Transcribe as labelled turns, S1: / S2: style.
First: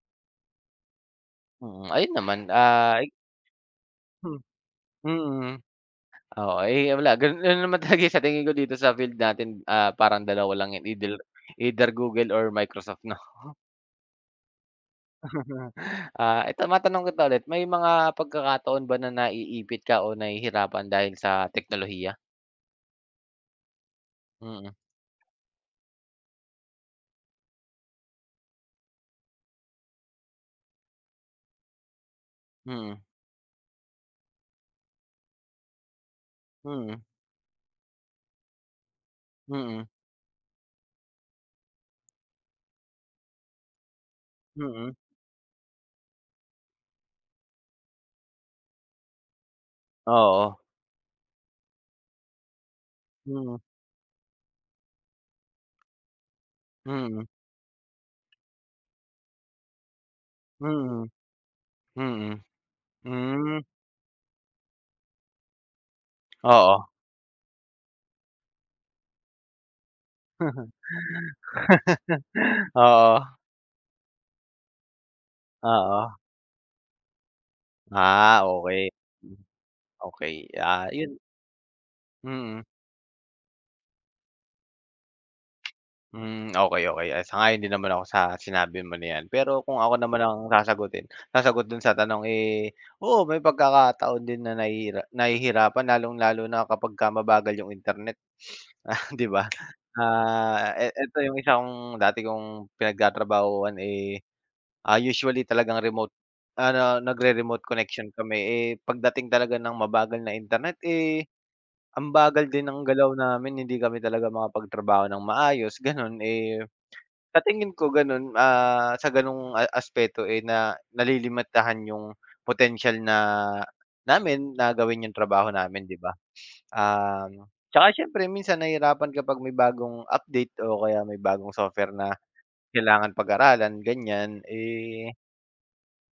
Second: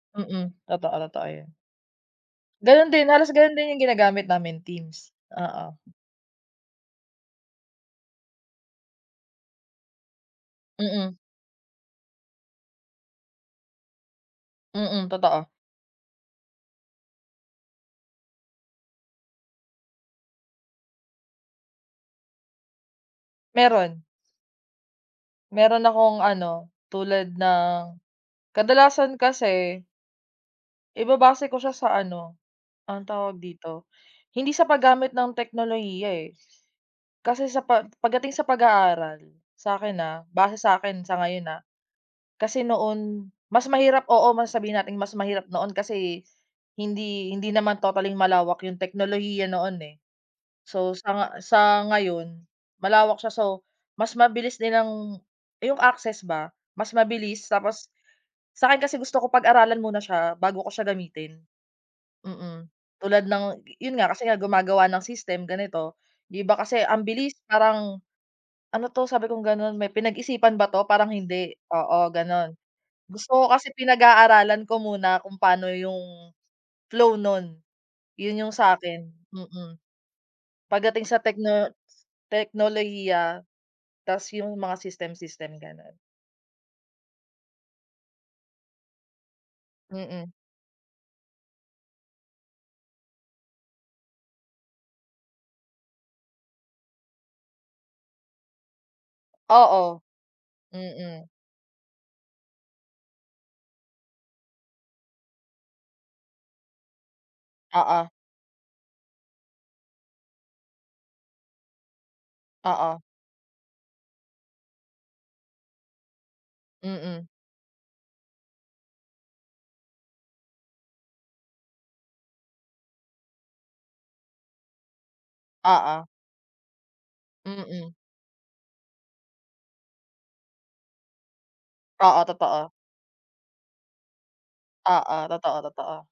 S1: Mm. Totoo, totoo 'yan.
S2: Mm. Ayun naman,
S1: Ganun
S2: ah,
S1: din.
S2: i
S1: Halos ganun din 'yung ginagamit
S2: Hmm,
S1: namin, Teams.
S2: mm.
S1: Oo.
S2: O, eh, ah, wala gan ganun naman talaga 'yung sa tingin ko dito sa field natin, ah, parang dalawa lang 'yan,
S1: Mm.
S2: eithel either Google or Microsoft 'no.
S1: Mm, totoo.
S2: Ah, eto matanong kita ulit. May mga pagkakataon ba na naiipit ka o nahihirapan dahil sa teknolohiya?
S1: Meron.
S2: Mhm.
S1: Meron akong ano, tulad ng, kadalasan kasi ibabase ko siya sa ano,
S2: Mm.
S1: anong tawag dito, hindi sa paggamit ng teknolohiya, eh.
S2: Mhm.
S1: Kasi sa pa pagdating sa pag-aaral,
S2: Mm.
S1: sakin, ah, base sa'kin sa ngayon, ah. Kasi noon mas mahirap, oo mas sabihin
S2: Mm.
S1: nating mas mahirap noon kasi hindi hindi naman totally-ng malawak 'yung teknolohiya noon, eh.
S2: Oo.
S1: So sa nga sa ngayon malawak siya,
S2: Mm.
S1: so mas mabilis nilang 'yung access ba, mas
S2: Mm.
S1: mabilis. Tapos, sa'kin kasi gusto ko pag-aralan muna siya bago ko siya
S2: Mm.
S1: gamitin,
S2: Mm.
S1: mm. Tulad ng
S2: Hmm.
S1: 'yun nga kasi nga gumagawa ng system ganito, 'di ba kasi
S2: Oo.
S1: ang bilis parang, "Ano 'to?" Sabi kong ganon, "May pinag-isipan ba 'to? Parang hindi." Oo ganon.
S2: Oo.
S1: Gusto ko kasi pinag-aaralan ko muna kung paano
S2: Oo.
S1: 'yung flow nun,
S2: Ah,
S1: 'yun 'yung
S2: okey.
S1: sakin, mm.
S2: Okey, ah
S1: Pagdating
S2: 'yun.
S1: sa tekno
S2: Mm.
S1: teknolohiya 'tas 'yung mga system-system, ganun.
S2: Hmm, okey, okey. Ah, sang-ayon din naman ako sa sinabi mo na 'yan. Pero kung ako naman
S1: Mm.
S2: ang sasagutin sasagot dun sa tanong eh, oo may pagkakataon din na nahihira nahihirapan, lalong-lalo na kapagka mabagal 'yung internet, ah, 'di ba.
S1: Oo.
S2: Ah, e eto
S1: Mm.
S2: 'yung isa kong dati kong pinagtatrabahuhan, eh, ah, usually talagang remote, ano nagre remote
S1: Oo.
S2: connection kami. Eh pagdating talaga ng mabagal na internet, eh, ang bagal din ng
S1: Oo.
S2: galaw namin, hindi kami talaga makapagtrabaho nang maayos, ganun. Eh,
S1: Mm.
S2: sa tingin ko ganun, ah, sa ganoong a aspeto, eh, na nalilimitahan 'yung potensyal na namin na gawin 'yung trabaho namin 'di
S1: Oo.
S2: ba. Um, 'tsaka
S1: Mm.
S2: siyempre minsan nahihirapan kapag may bagong update o kaya may bagong software na
S1: Oo, totoo.
S2: kailangan pag-aralan, ganyan,
S1: Oo,
S2: eh
S1: totoo, totoo.